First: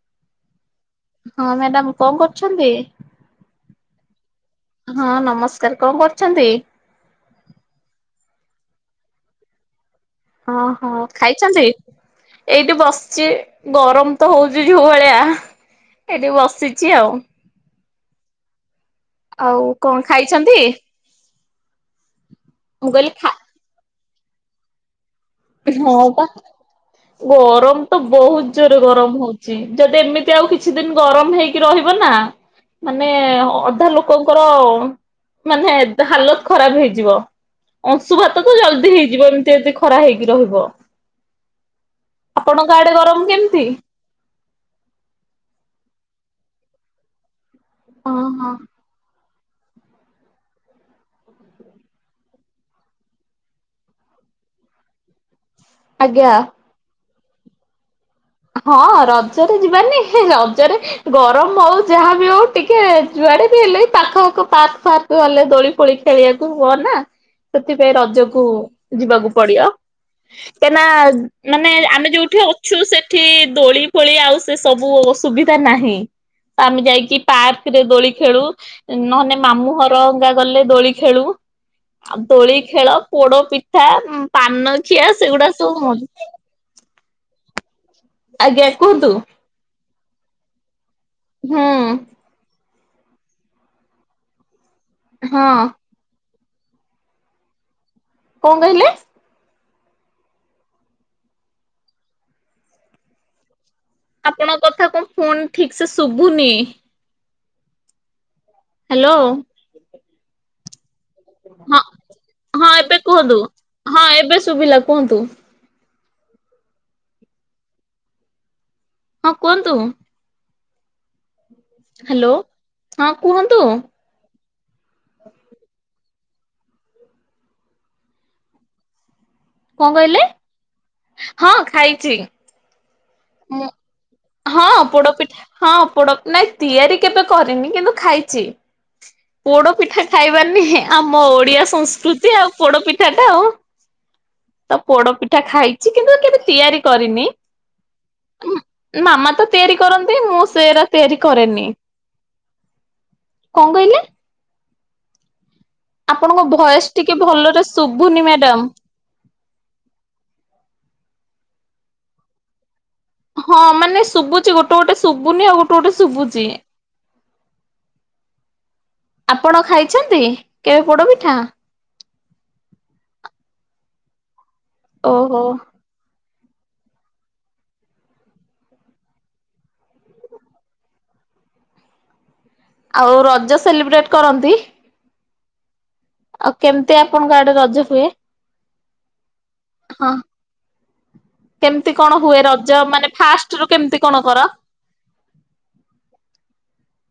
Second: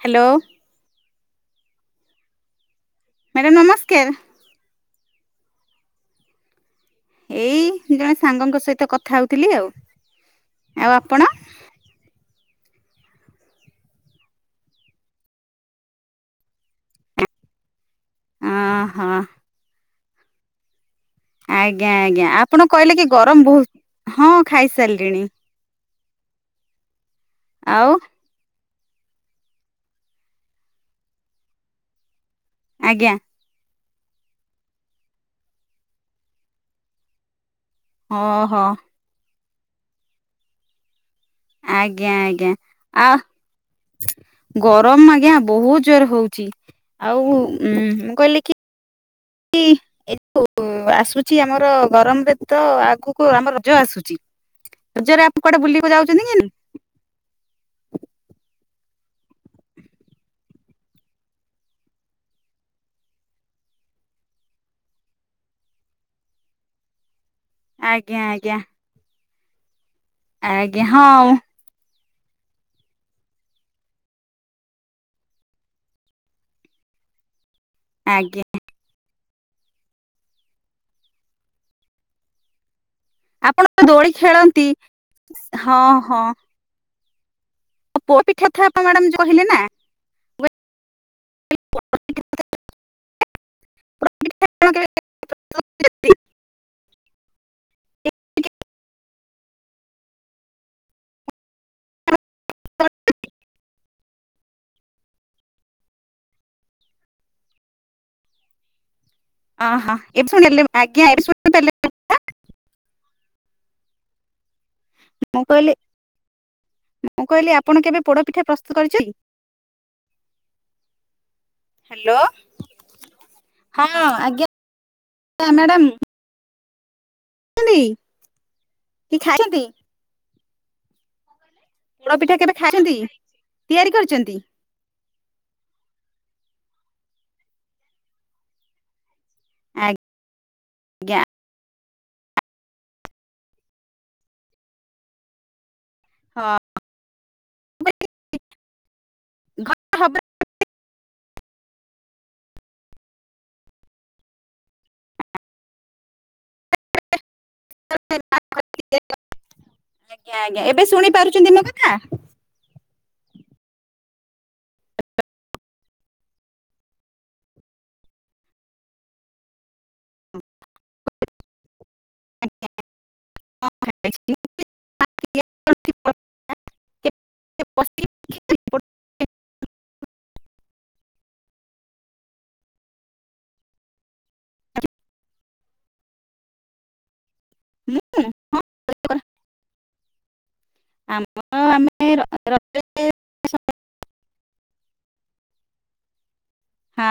Hello, ହଁ, madam କଣ କରୁଛନ୍ତି? ମ୍ୟାଡ଼ାମ, ନମସ୍କାର। ହଁ, ନମସ୍କାର କଣ କରୁଛନ୍ତି? ଏଇ, ଜଣେ ସାଙ୍ଗଙ୍କ ସହିତ କଥା ହଉଥିଲି, ଆଉ। ହଁ, ଆଉ ହଁ ଆପଣ ଖାଇଛନ୍ତି। ଏଇଠି ବସିଛି, ଗରମ ତ ହଉଛି, ଯୋଉ ଭଳିଆ ଏଇଠି ବସିଛି, ଆଉ। ହଁ [inaudible] ଆଉ କଣ ଖାଇଛନ୍ତି? ଆଗ ଆଜ୍ଞା, ଆଜ୍ଞା ଆପଣ ମୁଁ କହିଲେ, କି କହିଲି ଖା ଗରମ ବହୁତ। ହଁ, ଖାଇ ସାରିଲିଣି। ହଁ, ପା ଗରମ ଆଉ ତ ବହୁତ ଭାରି ଜୋର ଗରମ ହଉଚି ଯଦି ଏମିତି ଆଉ କିଛି ଦିନ ଗରମ ହେଇକି ରହିବ ନା ମାନେ ଆଜ୍ଞା ଅଧା ଲୋକ ଲୋକଙ୍କର ମାନେ ଏବେ ହାଲତ ଖରାପ ହେଇଯିବ। ଅଂଶୁଭାତ ତ ଓହୋ ଜଲଦି ହେଇଯିବନି। ସେତେ ଖରା ହେଇକି ରହିବ। ଆଜ୍ଞା ଆଜ୍ଞା ଆପଣଙ୍କ ଆଡେ ଗରମ ଆଉ କେମିତି? ଗରମ ଆଜ୍ଞା ବହୁତ ଜୋର ହଉଛି। ଜି ଆଉ ହୁଁ ମୁଁ କହିଲି ଓହୋ କି ଏ ଯୋ ଆସୁଛି ଆମର ଗରମରେ ତ ଆଗକୁ ଆମ ରଜ ଆସୁଛି ରଜରେ କୁଆଡେ ବୁଲକୁ ଯାଉଛନ୍ତି ଆଜ୍ଞା। କି? ହଁ ରଜରେ ଯିବାନି ରଜରେ ଗରମ ହଉ ଯାହାବି ହଉ ଟିକେ ଯୁଆଡେ ବି ହେଲେ ପାଖ ଆଖ ପାର୍କ ଫାର୍କ ଗଲେ ଦୋଳି ଫୋଳି ଖେଳିବାକୁ ହବ ନା। ସେଥିପାଇଁ ଆଜ୍ଞା ରଜକୁ ଆଜ୍ଞା ଯିବାକୁ ପଡିଆ କାହିଁକିନା ଆଜ୍ଞା ହଁ ମାନେ ଆମେ ଯୋଉ ଏଇଠି ଅଛୁ ସେ ଏଠି ଦୋଳି ଫୋଳି ଆଉ ସେ ସବୁ ସୁବିଧା ନାହିଁ ଆମେ ଯାଇକି ପାର୍କ ଦୋଳି ଖେଳୁ ଆଜ୍ଞା ନହେନେ ମାମୁଁ ଘରଙ୍କୁ ଗଲେ ଦୋଳି ଖେଳୁ ଆଉ ଦୋଳି ଖେଳ ପୋଡ ପିଠା ଆପଣ ଦୋଳି ଖେଳନ୍ତି ପାନଖିଆ ସେଗୁଡା ହଁ ସବୁ ମ ପୋଡ ପିଠା କୁହନ୍ତୁ। ମ୍ୟାଡାମ କହିଲେ ନା ହୁଁ। ହଁ। କଣ କହିଲେ? ଆପଣଙ୍କ କଥା କଣ ଫୋନ୍ ଠିକ ସେ ଶୁଭୁନି। ହ୍ୟାଲୋ ହଁ ହଁ ଏଇ ଫୁଣିଲେ ହଁ ହଁ ଏବେ କୁହନ୍ତୁ ହଁ ଏବେ ଶୁଭିଲା କୁହନ୍ତୁ। ମୁଁ କହିଲି ମୁଁ କହିଲି ଆପଣ କେବେ ପୋଡ ପିଠା ପ୍ରସ୍ତୁତ କରିଛନ୍ତି? ହଁ କୁହନ୍ତୁ ହ୍ୟାଲୋ ହାଲୋ ହଁ କୁହନ୍ତୁ। ହଁ ଆଜ୍ଞା ମ୍ୟାଡ଼ାମ [unintelligible] ନ୍ତି। କଣ ଖାଇଛନ୍ତି? କଣ କହିଲେ ହଁ ଖାଇଛି। ପୋଳ ପିଠା କେବେ ଖାଇଛନ୍ତି ମୁଁ ତିଆରି କରିଛନ୍ତି? ହଁ ପୋଡପିଠା ହଁ ପୋଡ ନା ତିଆରି କେବେ କରିନି କିନ୍ତୁ ଖାଇଛି ପୋଡ ପିଠା ଖାଇବାନି ଆଜ୍ଞା ଆମ ଓଡିଆ ସଂସ୍ୃ ସ୍ୃତି ଆଉ ପୋଡପିଠା ଟା ଆଉ ତ ପୋଡପିଠା ଖାଇକି ଚିକେ କେବେ ତିଆରି କରିନି ହ ମାମା ତ ତିଆରି କରନ୍ତି ମୁଁ ସେରା ତିଆରି କରେନି କଣ କହିଲେ ଆପଣଙ୍କ ବୟସ ଟିକେ ଭଲ ଆଜ୍ଞା ଆଜ୍ଞା ଏବେ ଶୁଣି ପାରୁଛନ୍ତି ମୋ କଥା [unintelligible] ହଁ ମାନେ ଶୁଭୁଛି ଗୋଟେ ଗୋଟେ ଶୁଭୁନି ଆଉ ଗୋଟେ ଗୋଟେ ଶୁଭୁଛି [inaudible] ଆପଣ ଖାଇଛନ୍ତି କେବେ ପୋଡ ପିଠା। ଆଜ୍ଞା [unintelligible] ଓହୋ [unintelligible] ଆଉ ରଜ ସେଲିବ୍ରେଟ କରନ୍ତି। ଆଉ କେମିତି ଆପଣଙ୍କ ଆଡେ ଗୋଟେ ରଜ ହୁଏ। ହଁ। ଆମ ଆମେ କେମିତି କଣ ହୁଏ ରଜ ମାନେ ଫାଷ୍ଟ ରୁ କେମିତି କଣ କର?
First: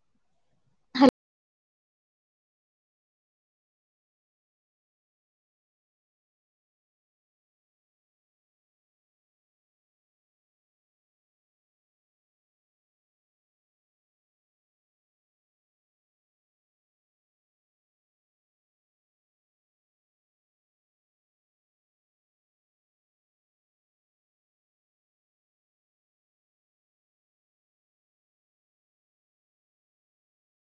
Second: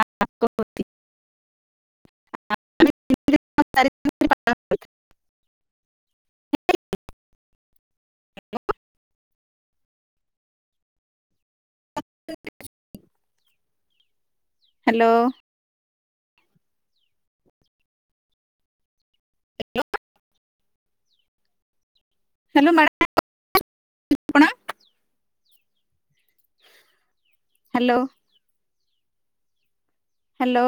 [unintelligible] [unintelligible] [unintelligible] [unintelligible] Hello hello. ହ୍ୟାଲୋ ମାଡାମ ଆପଣ [unintelligible] ହ୍ୟାଲୋ। ହ୍ୟାଲୋ।